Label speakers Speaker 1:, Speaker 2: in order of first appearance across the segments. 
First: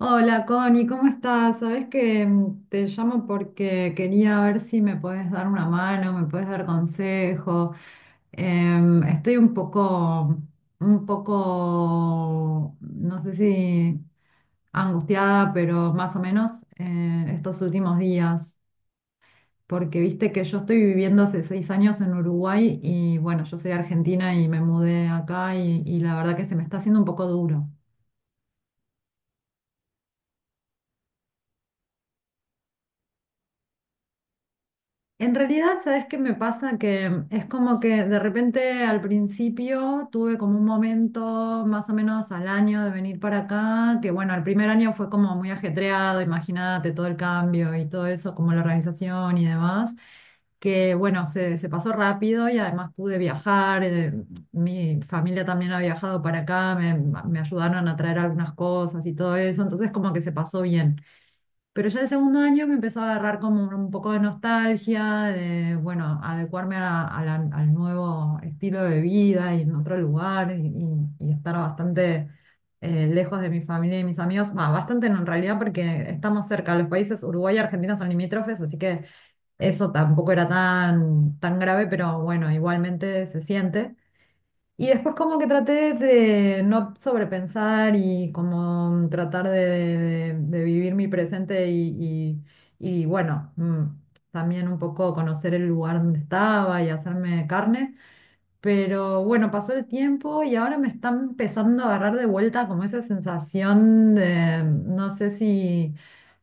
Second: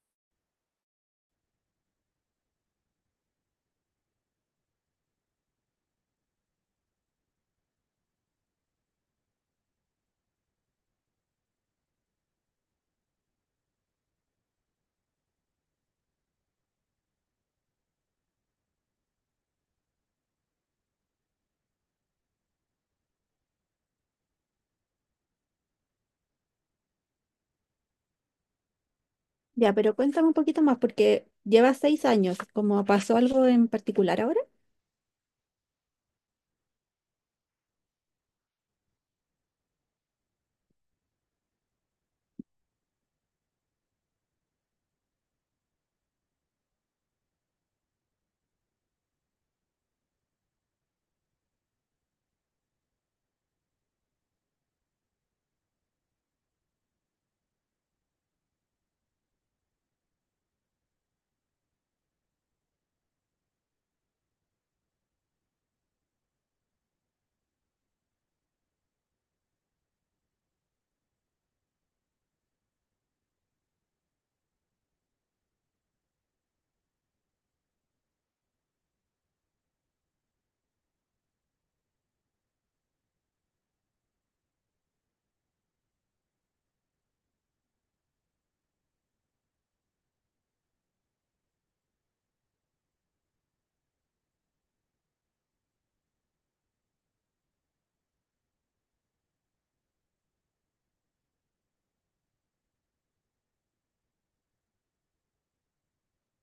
Speaker 1: Hola Connie, ¿cómo estás? Sabes que te llamo porque quería ver si me puedes dar una mano, me puedes dar consejo. Estoy un poco, no sé si angustiada, pero más o menos estos últimos días, porque viste que yo estoy viviendo hace 6 años en Uruguay y bueno, yo soy argentina y me mudé acá y la verdad que se me está haciendo un poco duro.
Speaker 2: Ya, pero cuéntame un poquito más, porque llevas 6 años, como pasó algo en particular ahora.
Speaker 1: En realidad, ¿sabes qué me pasa? Que es como que de repente al principio tuve como un momento más o menos al año de venir para acá, que bueno, el primer año fue como muy ajetreado, imagínate todo el cambio y todo eso, como la organización y demás, que bueno, se pasó rápido y además pude viajar, mi familia también ha viajado para acá, me ayudaron a traer algunas cosas y todo eso, entonces como que se pasó bien. Pero ya el segundo año me empezó a agarrar como un poco de nostalgia, de, bueno, adecuarme al nuevo estilo de vida y en otro lugar y estar bastante lejos de mi familia y mis amigos. Va, bastante no, en realidad porque estamos cerca, los países Uruguay y Argentina son limítrofes, así que eso tampoco era tan, tan grave, pero bueno, igualmente se siente. Y después como que traté de no sobrepensar y como tratar de vivir mi presente y bueno, también un poco conocer el lugar donde estaba y hacerme carne. Pero bueno, pasó el tiempo y ahora me está empezando a agarrar de vuelta como esa sensación de, no sé si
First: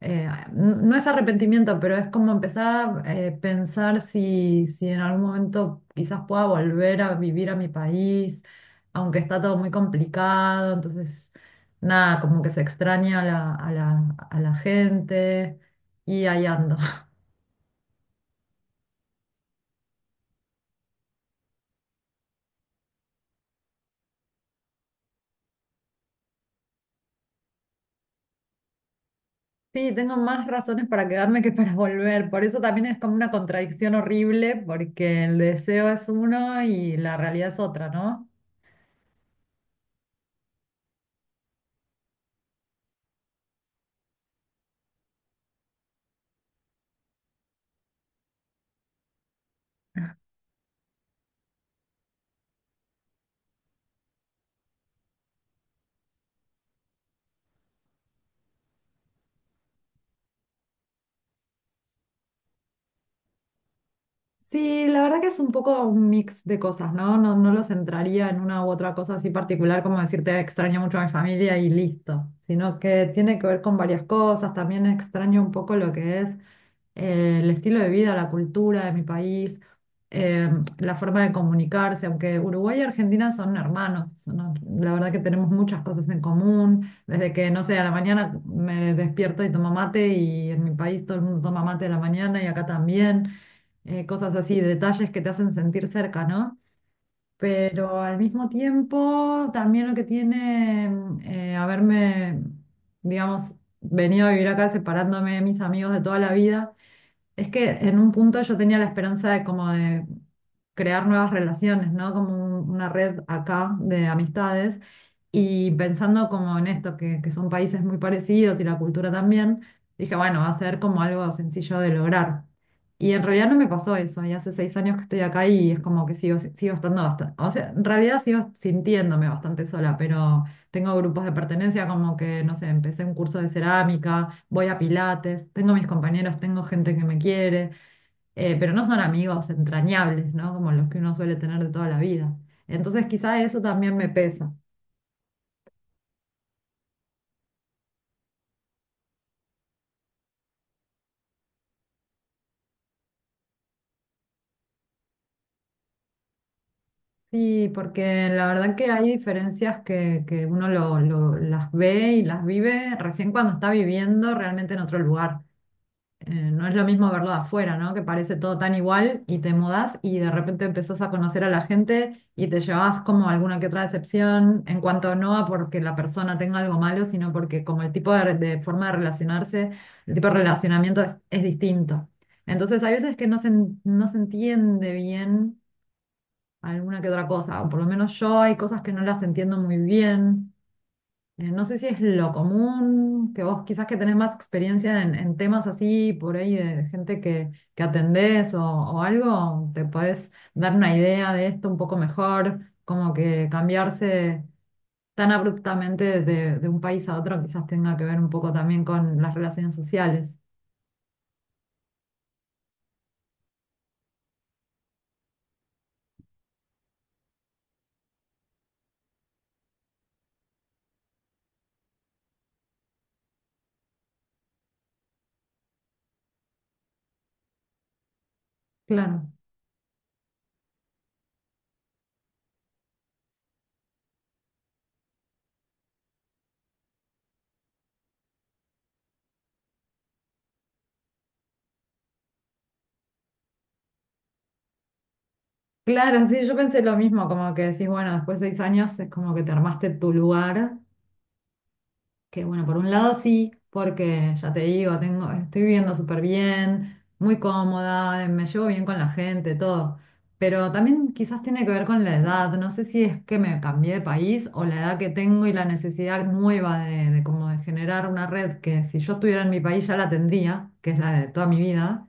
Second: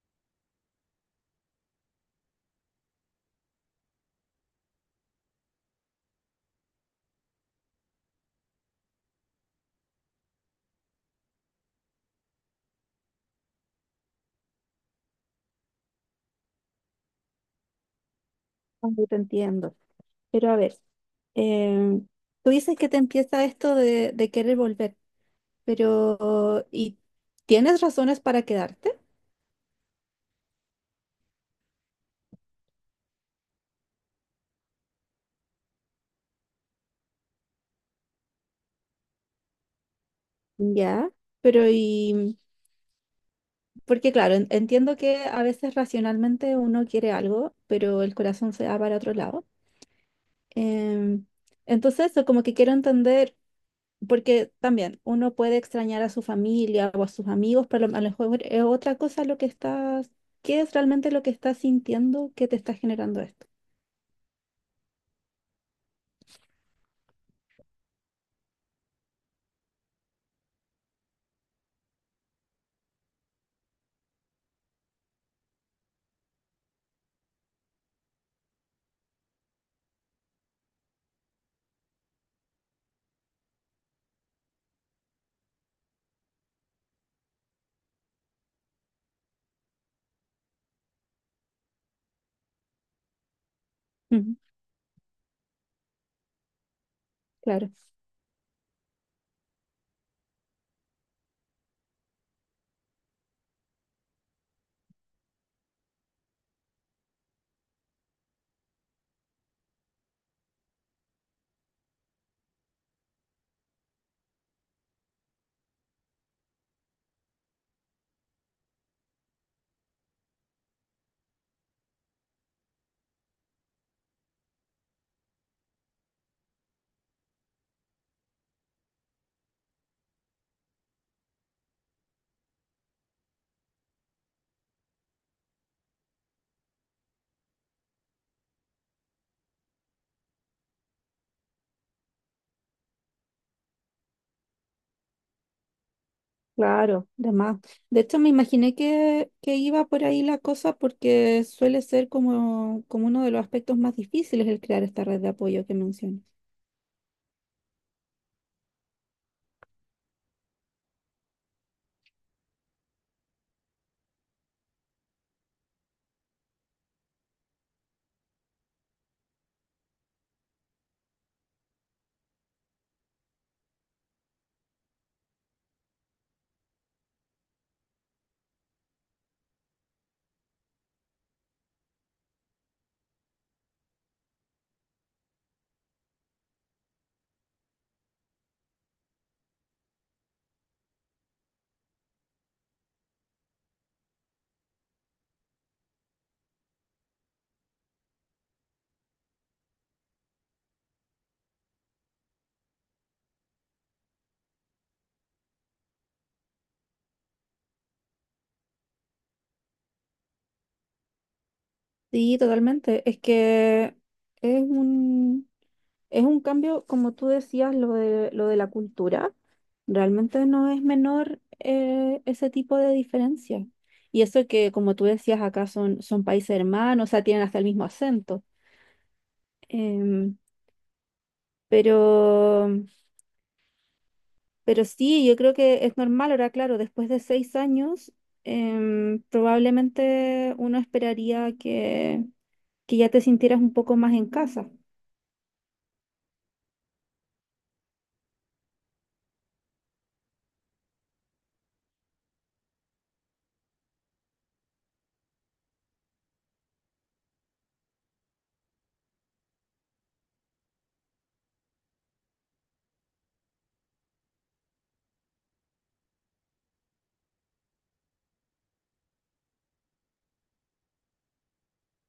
Speaker 1: eh, no es arrepentimiento, pero es como empezar a pensar si en algún momento quizás pueda volver a vivir a mi país, aunque está todo muy complicado, entonces nada, como que se extraña a la gente y ahí ando.
Speaker 2: Aunque te entiendo. Pero a ver, eh, tú dices que te empieza esto de querer volver, pero ¿y tienes razones para quedarte?
Speaker 1: Sí, tengo más razones para quedarme que para volver, por eso también es como una contradicción horrible, porque el deseo es uno y la realidad es otra, ¿no?
Speaker 2: Ya, pero ¿y, porque claro, entiendo que a veces racionalmente uno quiere algo, pero el corazón se va para otro lado. Em, entonces, eso como que quiero entender, porque también uno puede extrañar a su familia o a sus amigos, pero a lo mejor es otra cosa lo que estás, ¿qué es realmente lo que estás sintiendo que te está generando esto?
Speaker 1: Sí, la verdad que es un poco un mix de cosas, ¿no? No, no lo centraría en una u otra cosa así particular, como decirte extraño mucho a mi familia y listo, sino que tiene que ver con varias cosas, también extraño un poco lo que es el estilo de vida, la cultura de mi país, eh, la forma de comunicarse, aunque Uruguay y Argentina son hermanos, no, la verdad que tenemos muchas cosas en común, desde que, no sé, a la mañana me despierto y tomo mate y en mi país todo el mundo toma mate a la mañana y acá también
Speaker 2: Ujú.
Speaker 1: cosas así, detalles que te hacen sentir cerca, ¿no?
Speaker 2: Claro,
Speaker 1: Pero al mismo tiempo, también lo que tiene haberme, digamos, venido a vivir acá separándome de mis amigos de toda la vida, es que en un punto yo tenía la esperanza de como de crear nuevas relaciones, ¿no? Como una red acá de amistades y pensando como en esto, que son países muy parecidos y la cultura también, dije, bueno, va a ser como algo sencillo de lograr. Y en realidad no me pasó eso, y hace 6 años que estoy acá y es como que sigo, sigo estando bastante, o sea, en realidad sigo sintiéndome bastante sola, pero tengo grupos de pertenencia, como que, no sé, empecé un curso de cerámica, voy a pilates, tengo mis compañeros, tengo gente que me quiere, pero no son amigos entrañables, ¿no? Como los que uno suele tener de toda la vida. Entonces quizá eso también me pesa.
Speaker 2: claro, de más. De hecho, me imaginé que iba por ahí la cosa porque suele ser como, como uno de los aspectos más difíciles el crear esta red de apoyo que mencionas.
Speaker 1: Sí, porque la verdad que hay diferencias que uno las ve y las vive recién cuando está viviendo realmente en otro lugar. No es lo mismo verlo de afuera, ¿no? Que parece todo tan igual y te mudás y de repente empezás a conocer a la gente y te llevas como alguna que otra decepción, en cuanto no a porque la persona tenga algo malo, sino porque como el tipo de forma de relacionarse, el tipo de relacionamiento es distinto. Entonces hay veces que no se entiende bien alguna que otra cosa, o por lo menos yo hay cosas que no las entiendo muy bien. No sé si es lo común, que vos quizás que tenés más experiencia en temas así, por ahí de gente que atendés o algo, te podés dar una idea de esto un poco mejor, como que cambiarse tan abruptamente de un país a otro quizás tenga que ver un poco también con las relaciones sociales.
Speaker 2: Sí, totalmente. Es que es un, es un cambio, como tú decías, lo de la cultura. Realmente no es menor ese tipo de diferencia. Y eso que, como tú decías, acá son, son países hermanos, o sea, tienen hasta el mismo acento.
Speaker 1: Claro.
Speaker 2: Em, pero, pero sí, yo creo que es normal. Ahora, claro, después de 6 años, probablemente uno esperaría que ya te sintieras un poco más en casa.
Speaker 1: Claro, sí, yo pensé lo mismo, como que decís, bueno, después de 6 años es como que te armaste tu lugar. Que bueno, por un lado sí, porque ya te digo, tengo, estoy viviendo súper bien, muy cómoda, me llevo bien con la gente, todo. Pero también quizás tiene que ver con la edad. No sé si es que me cambié de país o la edad que tengo y la necesidad nueva de como de generar una red que si yo estuviera en mi país ya la tendría, que es la de toda mi vida.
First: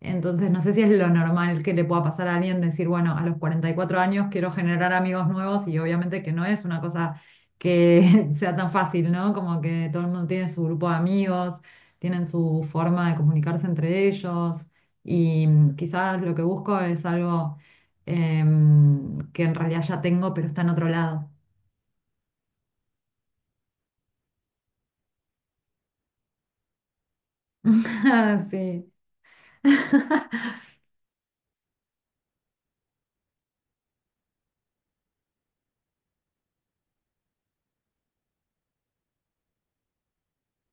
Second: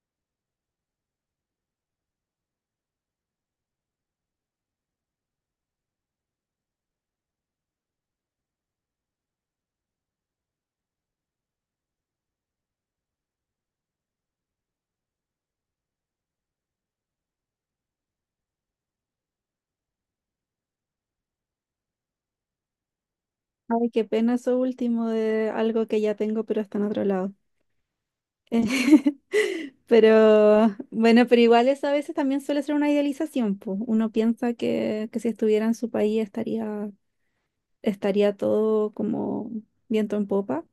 Speaker 1: Entonces, no sé si es lo normal que le pueda pasar a alguien decir, bueno, a los 44 años quiero generar amigos nuevos y obviamente que no es una cosa que sea tan fácil, ¿no? Como que todo el mundo tiene su grupo de amigos, tienen su forma de comunicarse entre ellos y quizás lo que busco es algo que en realidad ya tengo, pero está en otro lado.
Speaker 2: Ay, qué pena eso último de algo que ya tengo, pero está en otro lado.
Speaker 1: Sí,
Speaker 2: Pero bueno, pero igual eso a veces también suele ser una idealización, pues. Uno piensa que si estuviera en su país estaría, estaría todo como viento en popa.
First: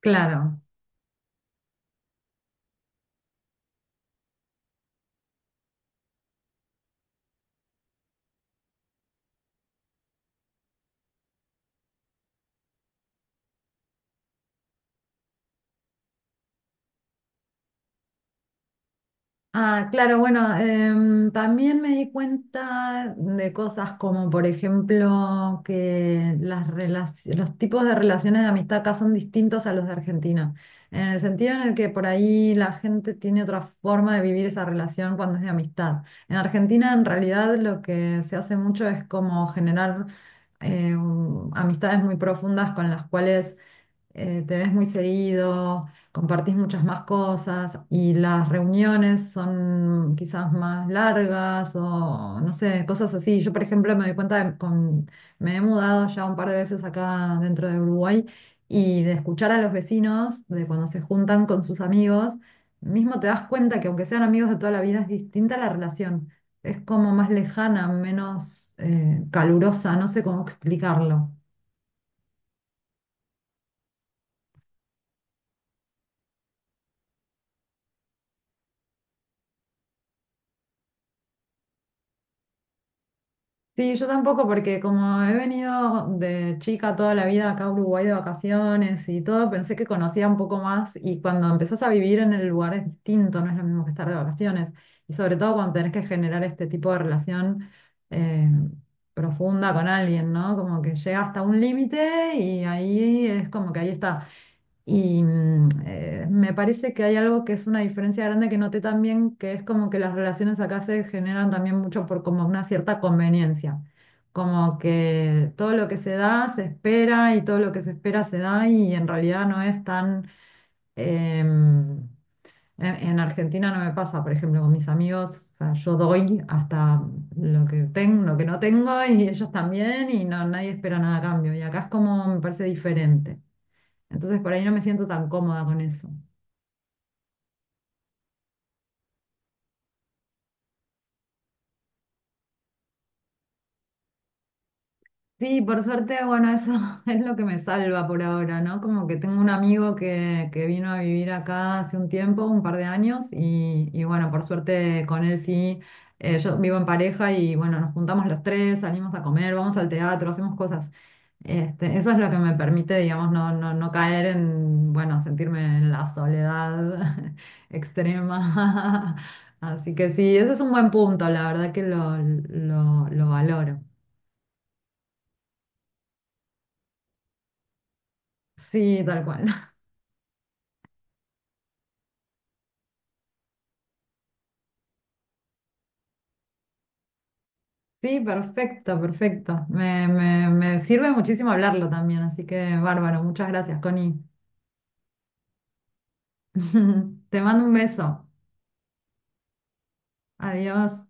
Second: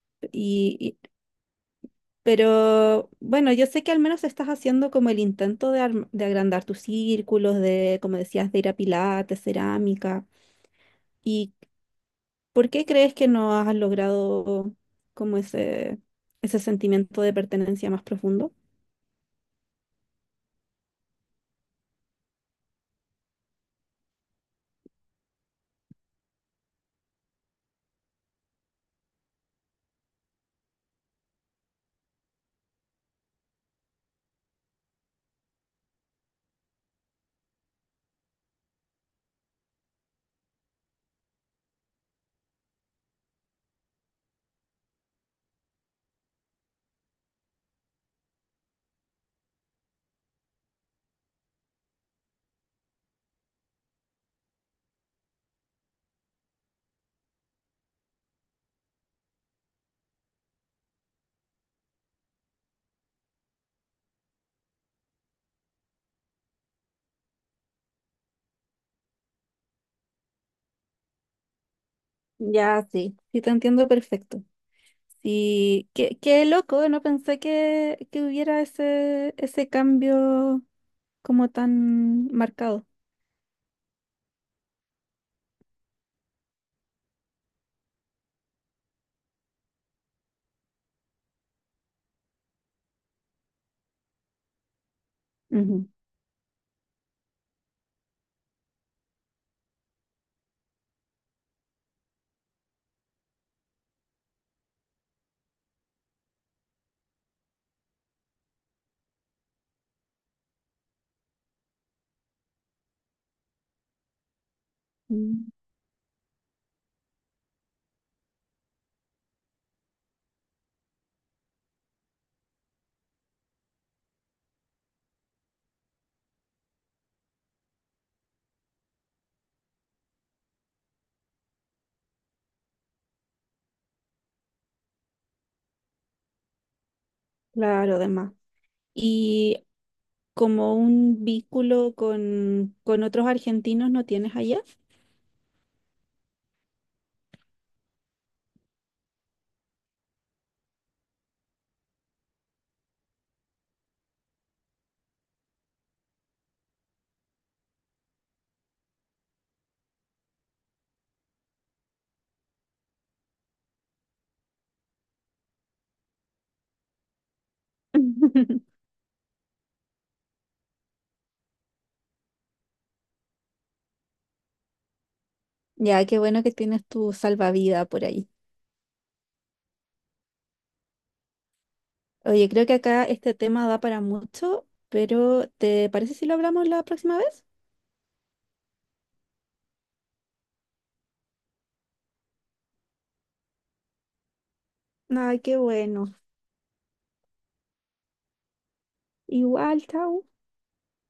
Speaker 1: claro.
Speaker 2: Y, y- pero bueno, yo sé que al menos estás haciendo como el intento de, de agrandar tus círculos, de, como decías, de ir a pilates, cerámica. ¿Y por qué crees que no has logrado como ese sentimiento de pertenencia más profundo?
Speaker 1: Ah, claro, bueno, también me di cuenta de cosas como, por ejemplo, que los tipos de relaciones de amistad acá son distintos a los de Argentina, en el sentido en el que por ahí la gente tiene otra forma de vivir esa relación cuando es de amistad. En Argentina, en realidad, lo que se hace mucho es como generar amistades muy profundas con las cuales te ves muy seguido, compartís muchas más cosas y las reuniones son quizás más largas o no sé, cosas así. Yo, por ejemplo, me doy cuenta me he mudado ya un par de veces acá dentro de Uruguay y de escuchar a los vecinos, de cuando se juntan con sus amigos, mismo te das cuenta que aunque sean amigos de toda la vida, es distinta la relación. Es como más lejana, menos calurosa, no sé cómo explicarlo.
Speaker 2: Ya, sí. Sí, te entiendo perfecto. Sí, qué, qué loco, no pensé que hubiera ese, ese cambio como tan marcado.
Speaker 1: Sí, yo tampoco, porque como he venido de chica toda la vida acá a Uruguay de vacaciones y todo, pensé que conocía un poco más y cuando empezás a vivir en el lugar es distinto, no es lo mismo que estar de vacaciones. Y sobre todo cuando
Speaker 2: Ujú.
Speaker 1: tenés que generar este tipo de relación eh, profunda con alguien, ¿no? Como que llega hasta un límite y ahí es como que ahí está. Y me parece que hay algo que es una diferencia grande que noté también, que es como que las relaciones acá se generan también mucho por como una cierta conveniencia, como
Speaker 2: Mm.
Speaker 1: que todo lo que se da se espera y todo lo que se espera se da y en realidad no es tan... em, en Argentina no me pasa, por ejemplo, con mis amigos, o sea, yo doy hasta lo que tengo, lo que no tengo y ellos también y no, nadie espera nada a cambio. Y acá es como, me parece diferente. Entonces por ahí no me siento tan cómoda con eso.
Speaker 2: Claro, demás. Y como un vínculo con otros argentinos no tienes allá.
Speaker 1: Sí, por suerte, bueno, eso es lo que me salva por ahora, ¿no? Como que tengo un amigo que vino a vivir acá hace un tiempo, un par de años, y bueno, por suerte con él sí, yo vivo en pareja y bueno, nos juntamos los tres, salimos a comer, vamos al teatro, hacemos cosas. Este, eso es lo que me permite, digamos, no caer en, bueno, sentirme en la soledad extrema. Así que sí, ese es un buen punto, la verdad que lo valoro.
Speaker 2: Ya, qué bueno que tienes tu salvavidas por ahí.
Speaker 1: Sí, tal cual.
Speaker 2: Oye, creo que acá este tema da para mucho, pero ¿te parece si lo hablamos la próxima vez?
Speaker 1: Sí, perfecto, perfecto. Me sirve muchísimo hablarlo también, así que bárbaro. Muchas gracias, Connie.
Speaker 2: Ay, qué bueno.
Speaker 1: Te mando un beso.
Speaker 2: Igual, chao.
Speaker 1: Adiós.